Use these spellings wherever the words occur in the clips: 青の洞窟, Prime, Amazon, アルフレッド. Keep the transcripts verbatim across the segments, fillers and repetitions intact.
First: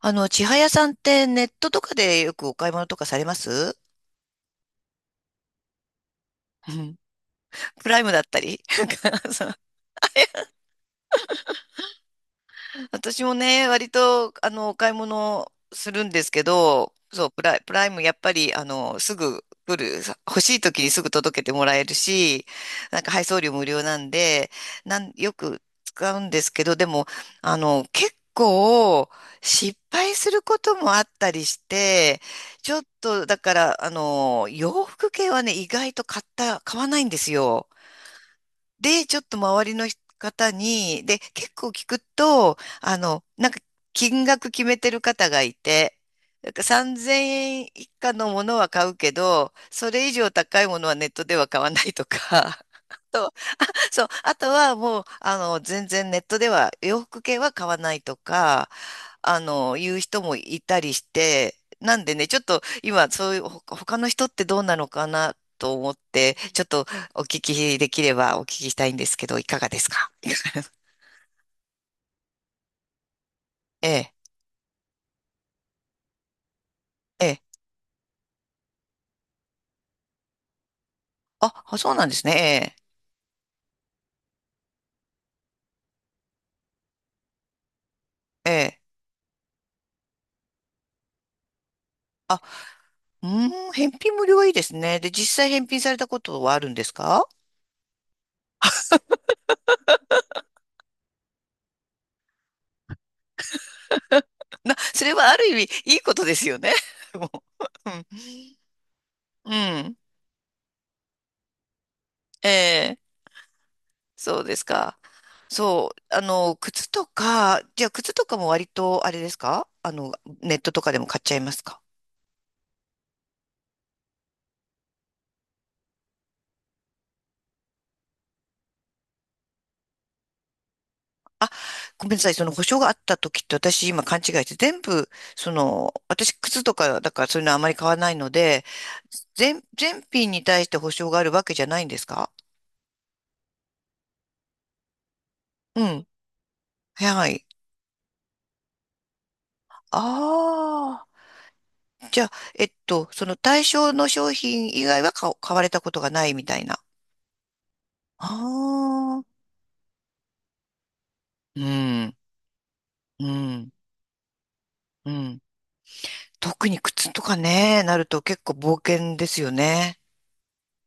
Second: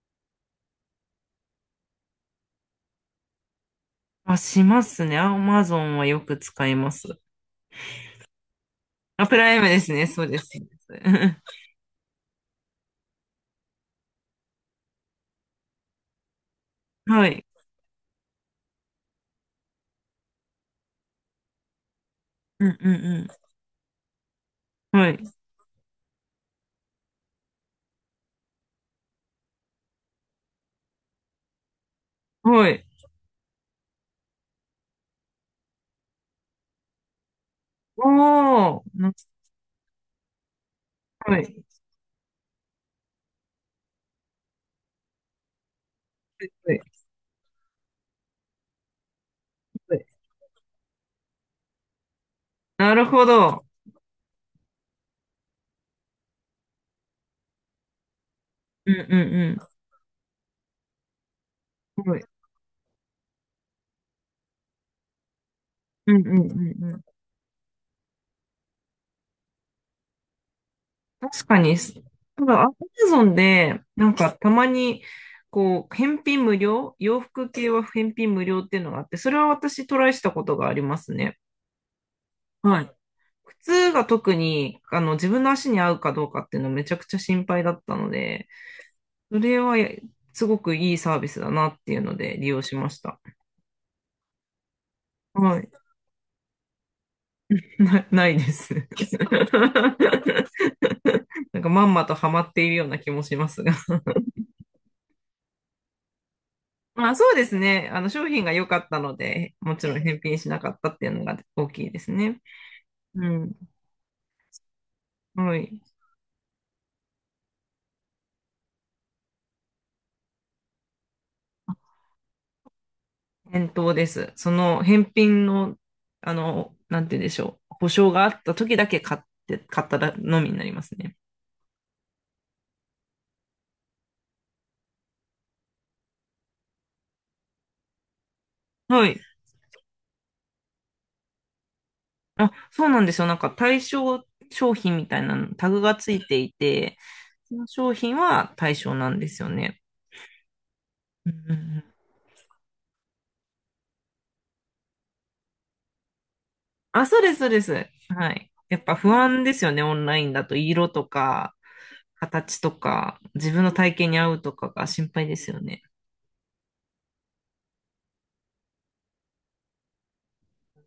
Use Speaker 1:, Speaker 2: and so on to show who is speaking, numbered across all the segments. Speaker 1: あの、千早さんってネットとかでよくお買い物とかされます
Speaker 2: あ、しますね。アマゾンはよく使
Speaker 1: う
Speaker 2: いま
Speaker 1: ん。
Speaker 2: す。
Speaker 1: プライムだったり。
Speaker 2: あ、プラ イムですね。そうです。そうです。
Speaker 1: 私もね、割と、あの、お買い物するんですけど、そ
Speaker 2: は
Speaker 1: う、プ
Speaker 2: い。
Speaker 1: ライ、プライム、やっぱり、あの、すぐ来る、さ欲しい時にすぐ届けてもらえるし、
Speaker 2: うんう
Speaker 1: なんか配送
Speaker 2: ん
Speaker 1: 料無料なんで、な
Speaker 2: うん。は
Speaker 1: ん、よ
Speaker 2: い。
Speaker 1: く使うんですけど、でも、あの、結構、失敗することもあったりして、
Speaker 2: は
Speaker 1: ちょっ
Speaker 2: い。
Speaker 1: と、だから、あの、洋服系はね、意外と買った、買わないんですよ。
Speaker 2: おー。
Speaker 1: で、
Speaker 2: な
Speaker 1: ちょっと周りの方に、で、
Speaker 2: は
Speaker 1: 結
Speaker 2: い。
Speaker 1: 構聞くと、あの、なんか金額決めてる方がいて、なんか
Speaker 2: はい。
Speaker 1: さんぜんえんいか以下のものは買うけど、そ
Speaker 2: はい。
Speaker 1: れ以上高いものはネットでは買わないとか、
Speaker 2: な
Speaker 1: あ
Speaker 2: るほ
Speaker 1: と、
Speaker 2: ど。
Speaker 1: そう、あとはもう、あの、全然ネットでは洋服系は買わないとか、
Speaker 2: うん
Speaker 1: あ
Speaker 2: う
Speaker 1: の、言う人もいたりして、なん
Speaker 2: んうん。
Speaker 1: で
Speaker 2: はい。
Speaker 1: ね、ちょっと今、そういう、ほ他の人ってどうなのかなと思っ
Speaker 2: うんうん
Speaker 1: て、
Speaker 2: う
Speaker 1: ちょっ
Speaker 2: ん
Speaker 1: と
Speaker 2: うん。
Speaker 1: お聞きできればお聞きしたいんですけど、いかがですか？
Speaker 2: 確かに、すただ、アマゾンで、
Speaker 1: え
Speaker 2: な
Speaker 1: え、
Speaker 2: んかたまに、こう、返品無料、洋
Speaker 1: ええ。
Speaker 2: 服系は返品無料っていうのがあって、それは私トライしたことがありますね。
Speaker 1: あ、あそうなんですね。
Speaker 2: はい。靴が特に、あの、自分の足に合うかどうかっていうのめちゃくちゃ心配だったので、
Speaker 1: ええ、ええ。
Speaker 2: それはやすごくいいサービスだなっていうので
Speaker 1: あ、
Speaker 2: 利用しました。
Speaker 1: うーん、返品無料はいいですね。で、実際
Speaker 2: は
Speaker 1: 返
Speaker 2: い。
Speaker 1: 品されたことはあるんですか？
Speaker 2: な、ないです。なんかまんまとハマっているような気もしますが。
Speaker 1: な、それはある意味、いいことですよね。
Speaker 2: ま あ
Speaker 1: も
Speaker 2: そうですね。あの
Speaker 1: う。
Speaker 2: 商品が良かったの
Speaker 1: うん。
Speaker 2: で、もち
Speaker 1: うん。
Speaker 2: ろん返品しなかったっていうのが大きいですね。
Speaker 1: ええ、
Speaker 2: うん。
Speaker 1: そうですか。
Speaker 2: はい。
Speaker 1: そう、あの、靴とか、じゃあ靴とかも割とあれですか？あの、ネットとかでも買っちゃいますか？
Speaker 2: 返答です。その返品の、あの、なんて言うんでしょう。保証があった時だけ買って、買ったのみになりますね。
Speaker 1: ごめんなさい、その保証があった時って私今勘違いして全部、その、私靴とかだからそういうのはあまり買わないので、
Speaker 2: はい。
Speaker 1: 全、全品に対して保証があるわけじゃないんですか？
Speaker 2: あ、そうなんですよ。なんか対象商品みたいなのタグ
Speaker 1: う
Speaker 2: が
Speaker 1: ん。
Speaker 2: ついていて、
Speaker 1: はい。
Speaker 2: その商品は対象なんですよね。
Speaker 1: あ
Speaker 2: うんうんうん。
Speaker 1: あ。じゃあ、えっと、その対象の商品以外は買お買われたことがないみたいな。
Speaker 2: あ、そうです、そうです。はい。やっぱ不
Speaker 1: あ
Speaker 2: 安
Speaker 1: あ。
Speaker 2: ですよね、オンラインだと。色とか、
Speaker 1: うん。
Speaker 2: 形とか、
Speaker 1: う
Speaker 2: 自分
Speaker 1: ん。
Speaker 2: の体型に合うとかが心
Speaker 1: う
Speaker 2: 配で
Speaker 1: ん。
Speaker 2: すよね。
Speaker 1: 特に靴とかね、なると結構冒険ですよね。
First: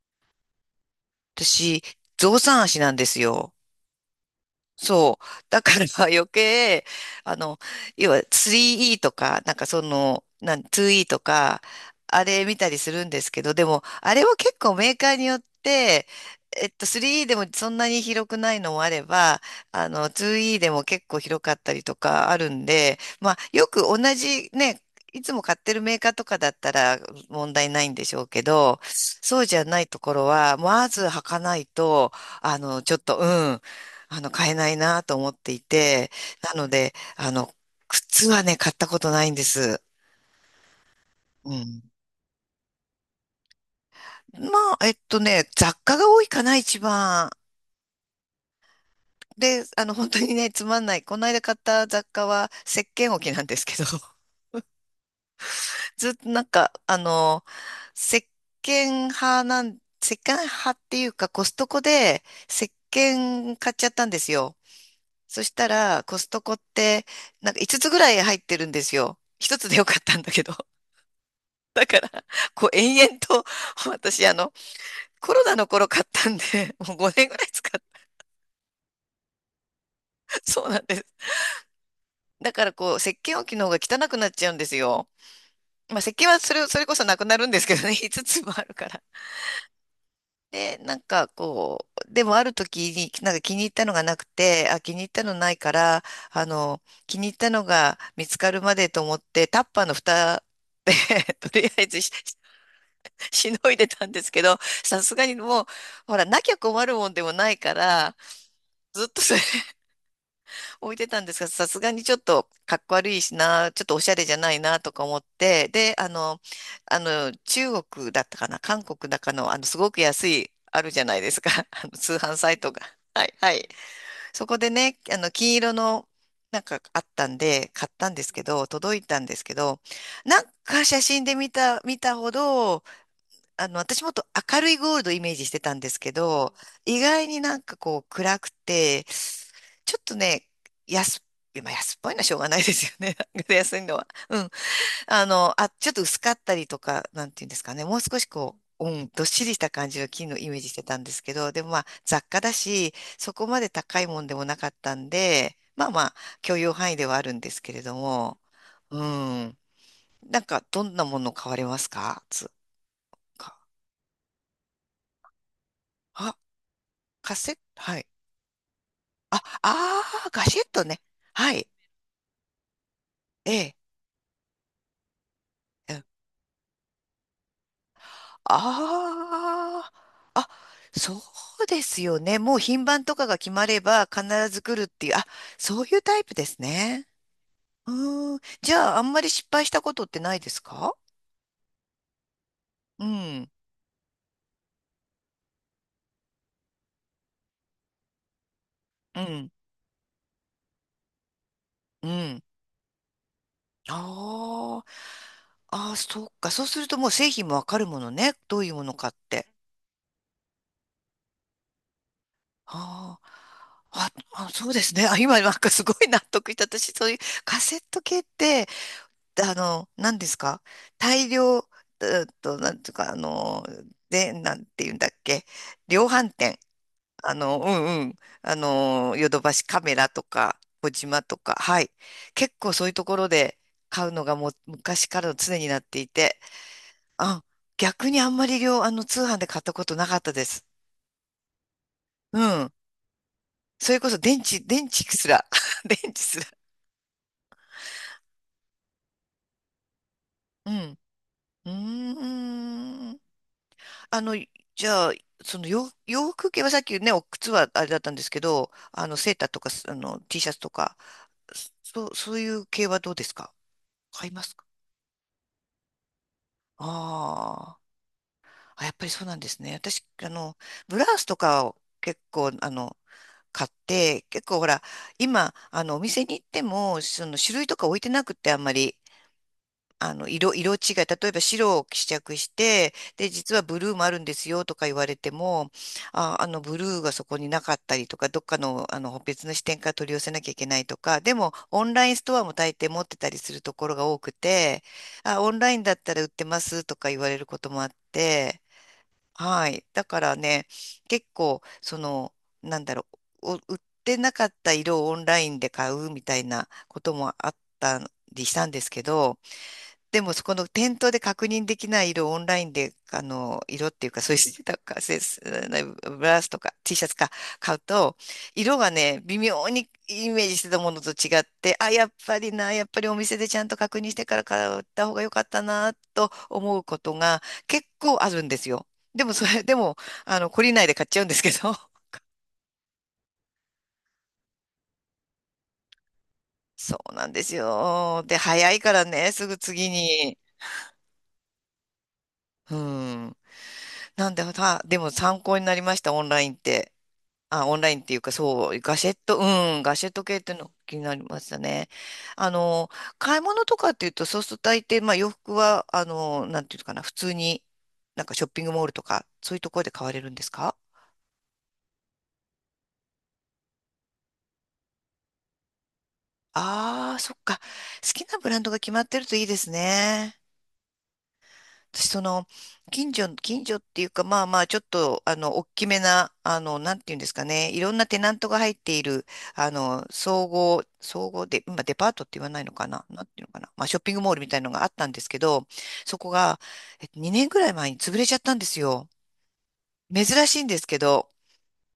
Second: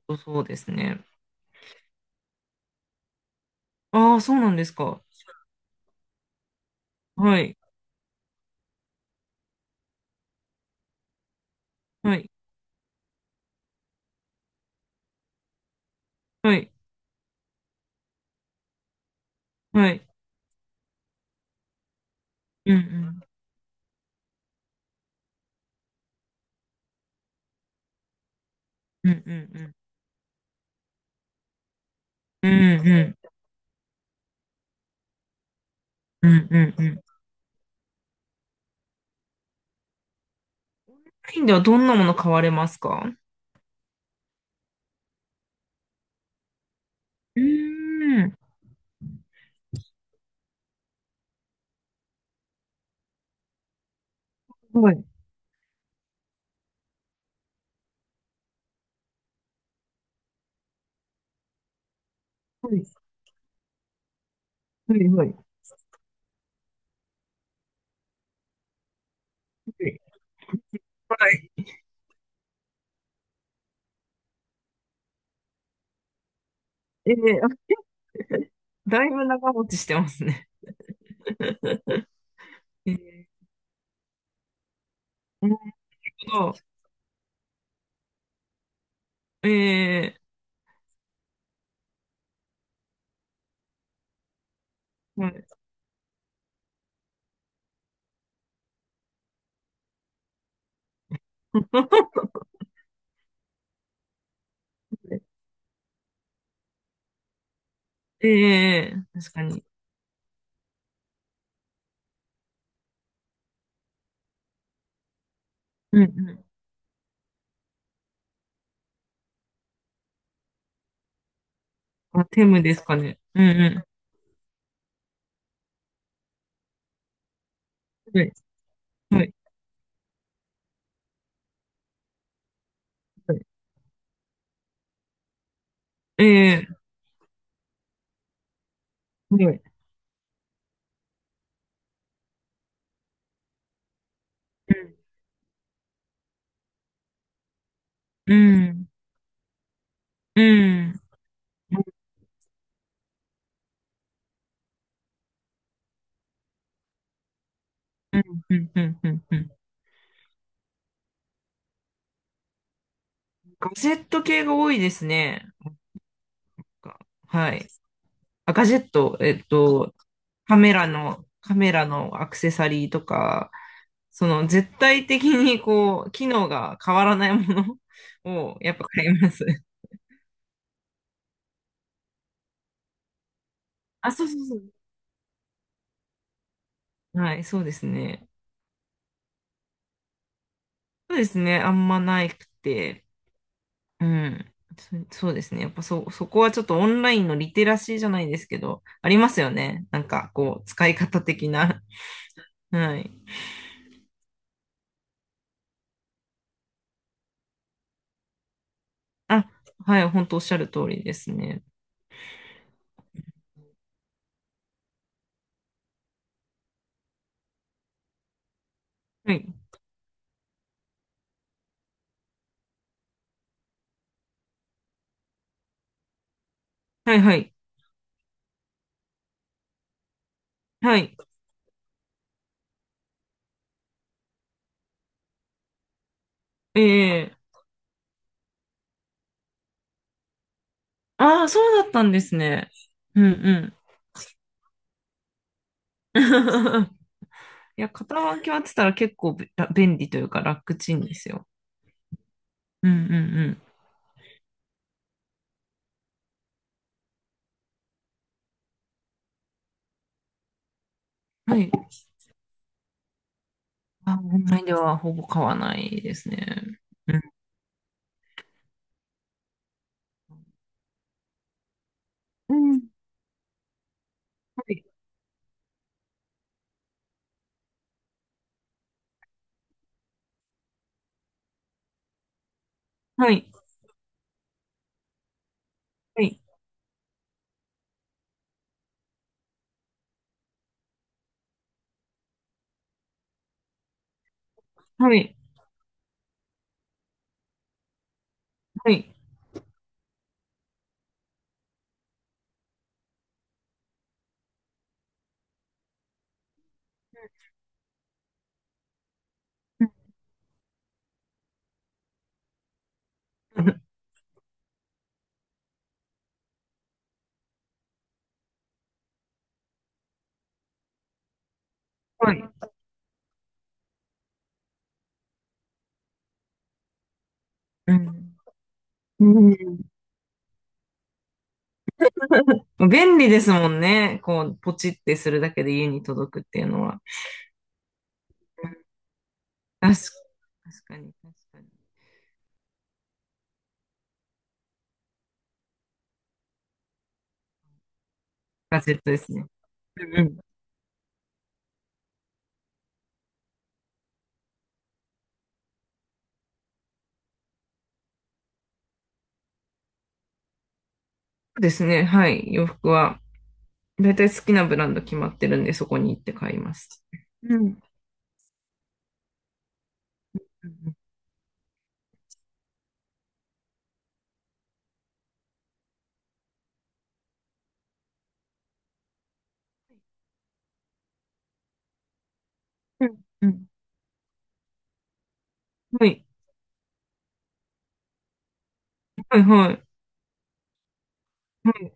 Speaker 2: そうそうですね。
Speaker 1: 私、象さん足なんですよ。
Speaker 2: ああ、そうなんですか。
Speaker 1: そう。だから 余計、あ
Speaker 2: はい。
Speaker 1: の、要は スリーイー とか、なんかその、なん、ツーイー とか、
Speaker 2: は
Speaker 1: あ
Speaker 2: い。
Speaker 1: れ見たりするんですけど、でも、あれは結構メーカーによって、
Speaker 2: は
Speaker 1: えっ
Speaker 2: い。
Speaker 1: と、スリーイー でもそんなに広くないのもあれば、あ
Speaker 2: はい。
Speaker 1: の、ツーイー でも結構広かったりとかあるん
Speaker 2: う
Speaker 1: で、
Speaker 2: ん
Speaker 1: まあ、よく同じね、いつも買ってるメーカーとかだったら問題ないんでしょうけど、
Speaker 2: うん。う
Speaker 1: そうじ
Speaker 2: んう
Speaker 1: ゃ
Speaker 2: ん
Speaker 1: ないところは、まず履かないと、
Speaker 2: うん。
Speaker 1: あの、
Speaker 2: うん
Speaker 1: ちょっ
Speaker 2: う
Speaker 1: と、う
Speaker 2: ん。
Speaker 1: ん。あの、買えないなと思っていて、
Speaker 2: うんう
Speaker 1: なの
Speaker 2: んう
Speaker 1: で、
Speaker 2: ん。
Speaker 1: あの、靴はね、買ったことないんです。
Speaker 2: スペイン
Speaker 1: う
Speaker 2: ではど
Speaker 1: ん。
Speaker 2: んなもの買われますか？
Speaker 1: まあ、えっとね、雑貨が多いかな、一番。
Speaker 2: うーん。
Speaker 1: で、あの、本当にね、つまんない。この間買った雑貨は、石鹸置きなんですけど、
Speaker 2: はい。
Speaker 1: ずっとなんか、あの、石鹸派なん、石鹸派っていうか、コストコで
Speaker 2: は
Speaker 1: 石
Speaker 2: い。
Speaker 1: 鹸買っちゃったんですよ。
Speaker 2: はい。は
Speaker 1: そ
Speaker 2: い。
Speaker 1: したら、コストコって、なんかいつつぐらい入ってるんですよ。ひとつでよ
Speaker 2: は
Speaker 1: か
Speaker 2: い
Speaker 1: ったんだけど。こう延々と、私、あの、コロナの頃買ったんで、もう
Speaker 2: はい
Speaker 1: ごねん
Speaker 2: はい
Speaker 1: ぐ
Speaker 2: はい
Speaker 1: らい
Speaker 2: はい。
Speaker 1: 使っ
Speaker 2: え
Speaker 1: た。
Speaker 2: ー、だいぶ長持ちしてます ね。
Speaker 1: そうなんです。だから
Speaker 2: え
Speaker 1: こう、石鹸置
Speaker 2: ー。
Speaker 1: きの方が汚くなっちゃうんですよ。
Speaker 2: なる
Speaker 1: まあ、石鹸は
Speaker 2: ほ
Speaker 1: そ
Speaker 2: ど。
Speaker 1: れ、それこそなくなるんですけどね、いつつもあるから。
Speaker 2: え
Speaker 1: で、なんかこう、でもある時に、なんか気に入ったのがなくて、あ、気に入った
Speaker 2: ー、は
Speaker 1: の
Speaker 2: い。
Speaker 1: ないから、あの、気に入ったのが見つかるまでと思って、タッパーの蓋で とりあえずし、しのいでたんですけど、さすがにもう、ほら、なきゃ困るもんでもないから、
Speaker 2: え
Speaker 1: ず
Speaker 2: ー、
Speaker 1: っと
Speaker 2: 確
Speaker 1: それ
Speaker 2: かに。
Speaker 1: 置いてたんですが、さすがにちょっとかっこ悪いしな、ちょっとおしゃれじゃないなとか思って、で、
Speaker 2: うん
Speaker 1: あの、
Speaker 2: う
Speaker 1: あの、中国だったかな、韓国だかの、あの、すごく安い、あるじゃないですか、あの、通
Speaker 2: ん。あ、
Speaker 1: 販
Speaker 2: テ
Speaker 1: サイ
Speaker 2: ム
Speaker 1: ト
Speaker 2: で
Speaker 1: が。
Speaker 2: すかね。
Speaker 1: はい、
Speaker 2: うん
Speaker 1: はい。
Speaker 2: う
Speaker 1: そこでね、あの、金色の、なんかあったんで、買ったん
Speaker 2: ん。
Speaker 1: で
Speaker 2: は
Speaker 1: す
Speaker 2: い。
Speaker 1: けど、届いた
Speaker 2: は
Speaker 1: ん
Speaker 2: い。
Speaker 1: ですけど、なんか写真で見た、見たほど、
Speaker 2: はい。
Speaker 1: あの、私もっと明るいゴールドをイメージしてたんですけど、
Speaker 2: え
Speaker 1: 意外になんかこう暗くて、
Speaker 2: ー、はい。
Speaker 1: ちょっとね、安、まあ安っぽいのはしょうがないですよね。なんか安いのは。うん。あの、あ、ちょっと薄かったりとか、なんていうんですかね。もう少し
Speaker 2: うん。
Speaker 1: こ
Speaker 2: うん。
Speaker 1: う、うん、どっしりした感じの金の
Speaker 2: う
Speaker 1: イメージしてた
Speaker 2: ん。
Speaker 1: んですけど、でもま
Speaker 2: う
Speaker 1: あ
Speaker 2: ん。
Speaker 1: 雑貨だし、そこまで高いもんでもなかったんで、まあまあ許容範囲ではあるんですけれど
Speaker 2: う
Speaker 1: も、
Speaker 2: ん。うん。うん。
Speaker 1: う
Speaker 2: うん。うん。
Speaker 1: ん。なんかどんなもの買われますか？つか。
Speaker 2: ガジェット系が多いですね。が
Speaker 1: カセ
Speaker 2: は
Speaker 1: ッ
Speaker 2: い。
Speaker 1: ト、はい。
Speaker 2: あ、ガジェット、え
Speaker 1: あ、
Speaker 2: っと、
Speaker 1: ああ、ガ
Speaker 2: カ
Speaker 1: シェッ
Speaker 2: メ
Speaker 1: ト
Speaker 2: ラ
Speaker 1: ね。
Speaker 2: の、
Speaker 1: は
Speaker 2: カ
Speaker 1: い。
Speaker 2: メラのアクセサリーと
Speaker 1: え
Speaker 2: か、
Speaker 1: え。
Speaker 2: その絶対的にこう、機能が変わらないもの をやっぱ買います。
Speaker 1: ああー、あ、そうですよね。もう品番とかが決まれば
Speaker 2: あ、
Speaker 1: 必
Speaker 2: そうそうそ
Speaker 1: ず
Speaker 2: う。
Speaker 1: 来るっていう。あ、そういうタイプですね。
Speaker 2: はい、そうですね。
Speaker 1: うーん。じゃあ、あんまり失敗したことってないですか？
Speaker 2: そうですね。あんまないく
Speaker 1: う
Speaker 2: て。
Speaker 1: ん、
Speaker 2: うん。そ、そうですね。やっぱそ、そこはちょっとオンラインのリテラシーじゃないですけど、あり
Speaker 1: う
Speaker 2: ますよ
Speaker 1: ん、
Speaker 2: ね。なんかこう、使い方的な。
Speaker 1: うん。
Speaker 2: はい。
Speaker 1: あー、あー、そっか。そうするともう製品もわかるものね。どういうものかっ
Speaker 2: あ、
Speaker 1: て。
Speaker 2: はい、本当おっしゃる通りですね。
Speaker 1: あー、あ、あ、そうですね。あ、今なんかすごい納得した。私、そういうカセット系って、
Speaker 2: は
Speaker 1: あ
Speaker 2: い。
Speaker 1: の、何ですか？大量、えっと、なんていうか、あの、で、なんて言うんだっけ？量販店。
Speaker 2: はい
Speaker 1: あ
Speaker 2: はい。
Speaker 1: の、うんうん。あの、ヨドバシカメラとか、小
Speaker 2: はい。
Speaker 1: 島とか、はい。結構そういうところで買うのがもう昔からの常になっていて、
Speaker 2: ええ。
Speaker 1: あ、逆にあんまり量、あの、通販で買ったことなかったです。
Speaker 2: ああー、そうだったんです
Speaker 1: う
Speaker 2: ね。
Speaker 1: ん。
Speaker 2: うんうん。
Speaker 1: それこそ電池、電池すら。電池すら。
Speaker 2: いや、肩書きはってたら結構べ便利というか
Speaker 1: う
Speaker 2: 楽ち
Speaker 1: ん。
Speaker 2: んですよ。
Speaker 1: うー
Speaker 2: うんうん
Speaker 1: ん。
Speaker 2: う
Speaker 1: あの、じゃあ、その洋、洋服系はさっきね、お靴はあれだったんですけど、あの、セーターとか、あの、T シャツとか、
Speaker 2: ん。はい。
Speaker 1: そう、そういう系はどうですか？
Speaker 2: あ、
Speaker 1: 買い
Speaker 2: オ
Speaker 1: ま
Speaker 2: ン
Speaker 1: す
Speaker 2: ライ
Speaker 1: か？
Speaker 2: ンではほぼ買わないですね。うん。
Speaker 1: あー、あ、やっぱりそうなんですね。私、あの、ブラウスとかを結構、
Speaker 2: う
Speaker 1: あ
Speaker 2: ん。
Speaker 1: の、買って、結構
Speaker 2: は
Speaker 1: ほら、
Speaker 2: い。
Speaker 1: 今、あの、お店に行っても、その種類とか置いてなくって、あんまり。あの、色、色違い、例えば白を試着して、で、
Speaker 2: はい。
Speaker 1: 実はブルーもあるんですよとか言われても、
Speaker 2: は
Speaker 1: あ、
Speaker 2: い。
Speaker 1: あの、ブルーがそこになかったりとか、どっかの、あの、別の視点から取り寄せなきゃいけないとか、でも、オンラインストアも大抵持ってたりするところが多くて、
Speaker 2: はい。
Speaker 1: あ、オンラインだったら売ってますとか言われることもあって、
Speaker 2: はい。
Speaker 1: はい。だからね、結構、その、なんだろう、お売ってなかった色をオンラインで買うみたいなこともあったりしたんですけど、
Speaker 2: う
Speaker 1: でも、そこの店頭で確認できない色をオンラインで、あの、
Speaker 2: ん。
Speaker 1: 色っていうか、そういうなんか、せすブラウスとか T シャツか買うと、色がね、微妙にイメージしてたものと違って、あ、やっ
Speaker 2: は
Speaker 1: ぱ
Speaker 2: い。
Speaker 1: りな、やっぱりお店でちゃんと確認してから買った方が良かったな、と思うことが結
Speaker 2: う
Speaker 1: 構あ
Speaker 2: ん。
Speaker 1: るんですよ。でも、
Speaker 2: う
Speaker 1: それ、で
Speaker 2: ん。
Speaker 1: も、あの、懲りないで買っちゃうんですけど。
Speaker 2: 便利ですもんね。こう、ポチってするだけで家に届くっていうの
Speaker 1: そ
Speaker 2: は。
Speaker 1: うなんですよ。で、早いからね、すぐ次
Speaker 2: 確か
Speaker 1: に。
Speaker 2: 確かに、確かに。
Speaker 1: うん。なんで、たでも参考になりました、オンラインって。あ、オンラインっていうか、そう、
Speaker 2: ガジェ
Speaker 1: ガ
Speaker 2: ッ
Speaker 1: シ
Speaker 2: ト
Speaker 1: ェッ
Speaker 2: です
Speaker 1: ト、う
Speaker 2: ね。
Speaker 1: ん、ガシ
Speaker 2: う
Speaker 1: ェッ
Speaker 2: ん
Speaker 1: ト
Speaker 2: うん。
Speaker 1: 系っ
Speaker 2: そ
Speaker 1: ていうの気になりましたね。あの、買い物とかっていうと、そうすると大抵、まあ洋服は、あの、なんていうのかな、普通に、なんかショッピングモールとか、そういうところで買われるんですか？
Speaker 2: うですね。はい。洋服は、だいたい好きなブランド決まってるんで、そこに行って買います。
Speaker 1: ああー、そっ
Speaker 2: う
Speaker 1: か。
Speaker 2: ん。
Speaker 1: 好きなブランドが決まってるといいですね。
Speaker 2: うん
Speaker 1: 私、その、近所、近所っていうか、まあまあ、ちょっと、あの、大きめな、あの、なんていうんですかね、いろんなテナントが入っている、あの、総合、総合で、今、デパートって言わないのかな、
Speaker 2: うん
Speaker 1: なんていう
Speaker 2: う
Speaker 1: のか
Speaker 2: ん。
Speaker 1: な、まあ、ショッピングモールみたいのがあったんですけど、
Speaker 2: は
Speaker 1: そ
Speaker 2: い。
Speaker 1: こが、えっと、にねんぐらい前に潰れちゃったんですよ。
Speaker 2: はい、はい。
Speaker 1: 珍しいんですけど、
Speaker 2: はい、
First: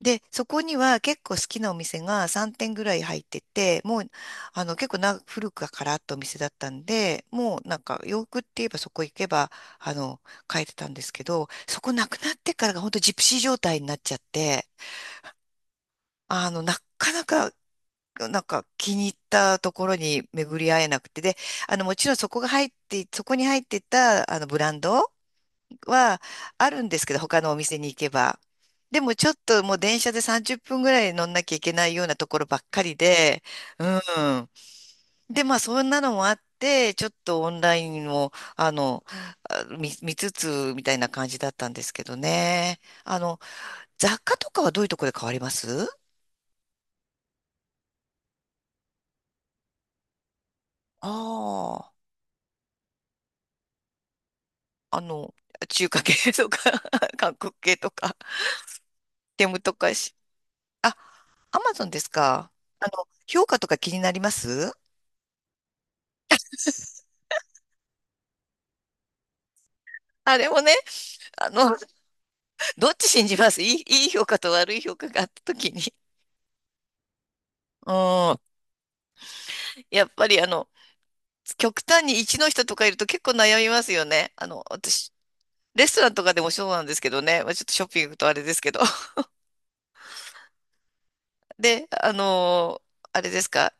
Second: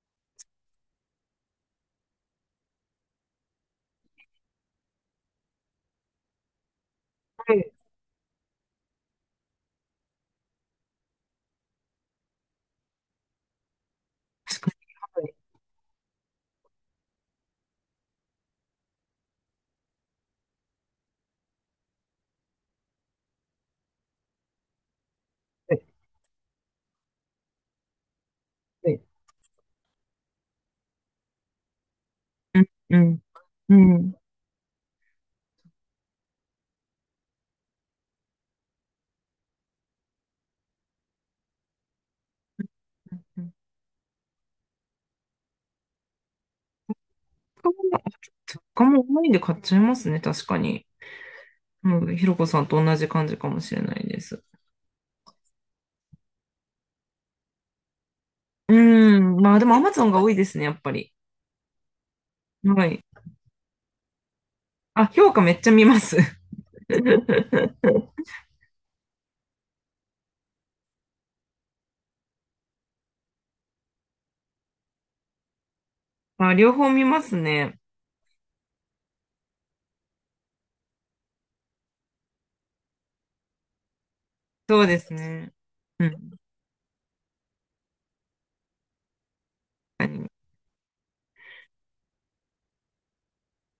Speaker 1: で、そこには結構好きなお店がさん店ぐらい入ってて、もう、あの、結構な、古くからあったお店だったんで、
Speaker 2: は
Speaker 1: もう
Speaker 2: い。
Speaker 1: なんか洋服って言えばそこ行けば、あの、買えてたんですけど、そこなくなってからが本当ジプシー状態になっちゃっ
Speaker 2: 確
Speaker 1: て、
Speaker 2: かに。
Speaker 1: あの、なかなか、なんか気に入ったところに巡り合えなくて、で、あの、もちろんそこが入って、そこに入ってた、あの、ブランド
Speaker 2: はい、はい、
Speaker 1: はあるんですけど、他のお店に行けば。
Speaker 2: は
Speaker 1: で
Speaker 2: い。
Speaker 1: もちょっともう電車でさんじゅっぷんぐらい乗んなきゃいけないようなところば
Speaker 2: う
Speaker 1: っかり
Speaker 2: ん、
Speaker 1: で、
Speaker 2: う
Speaker 1: う
Speaker 2: ん、う
Speaker 1: ん。で、まあそんなのもあって、ちょっとオンラインも、あの、あ見、見つつみたいな感じだったんですけどね。あの、
Speaker 2: ん。
Speaker 1: 雑貨とかはどういうところで変わります
Speaker 2: 他も、雑もオンラインで買っちゃいますね。確かに。
Speaker 1: ああ、
Speaker 2: うん。ひろこさんと同じ感じかもしれないです。
Speaker 1: あの、中華系とか 韓国系とか、
Speaker 2: うん。
Speaker 1: テ
Speaker 2: まあ、
Speaker 1: ム
Speaker 2: で
Speaker 1: と
Speaker 2: も
Speaker 1: か
Speaker 2: アマゾン
Speaker 1: し、
Speaker 2: が多いですね、やっぱ
Speaker 1: あ、
Speaker 2: り。
Speaker 1: アマゾンですか。あ
Speaker 2: はい。
Speaker 1: の、評価とか気になります
Speaker 2: あ、評価めっちゃ見ます。
Speaker 1: あれもね、あの、どっち信じますいい、いい評価と悪い評価があった時に。
Speaker 2: あ、両方見ますね。
Speaker 1: うん。やっぱりあの、極端に一の人とかいると結構悩みますよね。あの、
Speaker 2: そうで
Speaker 1: 私、
Speaker 2: すね。
Speaker 1: レスト
Speaker 2: う
Speaker 1: ランとか
Speaker 2: ん。
Speaker 1: でもそうなんですけどね。まあ、ちょっとショッピングとあれですけど。で、あのーあれですか。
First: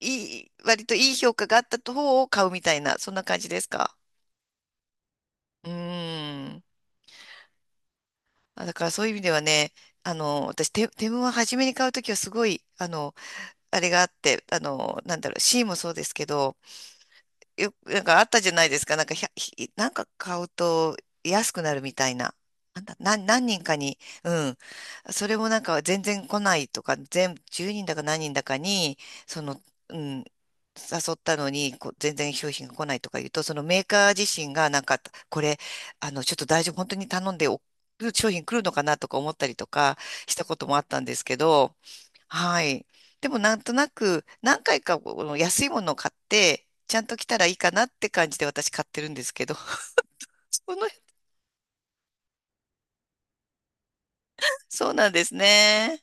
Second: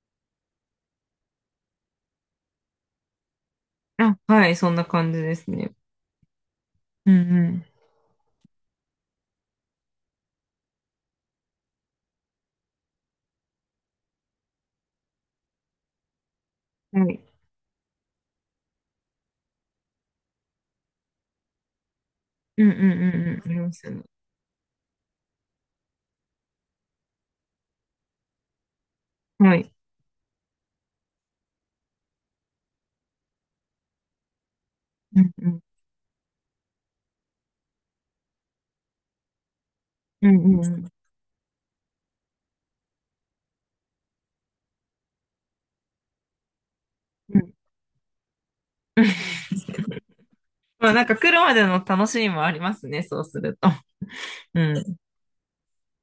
Speaker 1: いい、割といい評価があった方を買うみたいな、そんな感じですか。
Speaker 2: あのあ、はい、そんな感じです
Speaker 1: うー
Speaker 2: ね。
Speaker 1: ん。
Speaker 2: うん
Speaker 1: あだからそういう意味ではね、あの、私、テ、テムは初めに買うときはすごい、あの、あれがあって、あの、なんだろう、シーもそうですけど、
Speaker 2: うん。はい。
Speaker 1: よ、なんかあったじゃないですか。なんか、ひゃひなんか買うと安くなるみたいな。
Speaker 2: うんうん
Speaker 1: な
Speaker 2: う
Speaker 1: んだ、な、
Speaker 2: んうん。
Speaker 1: 何
Speaker 2: あり
Speaker 1: 人
Speaker 2: ま
Speaker 1: か
Speaker 2: すよ
Speaker 1: に、
Speaker 2: ね。
Speaker 1: うん。それもなんか全然来ないとか、全、じゅうにんだか何人だかに、そ
Speaker 2: は
Speaker 1: の、
Speaker 2: い。
Speaker 1: うん、誘ったのに、こう、全然商品が来ないとか言うと、そのメーカー自身がなんか、
Speaker 2: うん
Speaker 1: こ
Speaker 2: う
Speaker 1: れ、
Speaker 2: ん。
Speaker 1: あの、ちょっと大丈夫、本当に頼んでお、商品来るのかなとか思ったりとか
Speaker 2: う
Speaker 1: し
Speaker 2: ん
Speaker 1: た
Speaker 2: う
Speaker 1: こと
Speaker 2: んう
Speaker 1: もあっ
Speaker 2: ん。
Speaker 1: たんですけど、はい。でもなんとなく何回かこの安いものを買って、ちゃんと着た
Speaker 2: う
Speaker 1: らい
Speaker 2: ん。
Speaker 1: いかなって感じで私買ってるんですけど。その、
Speaker 2: まあなんか来るまでの楽しみもありますね、そうすると。う
Speaker 1: そう
Speaker 2: ん。
Speaker 1: なんですね。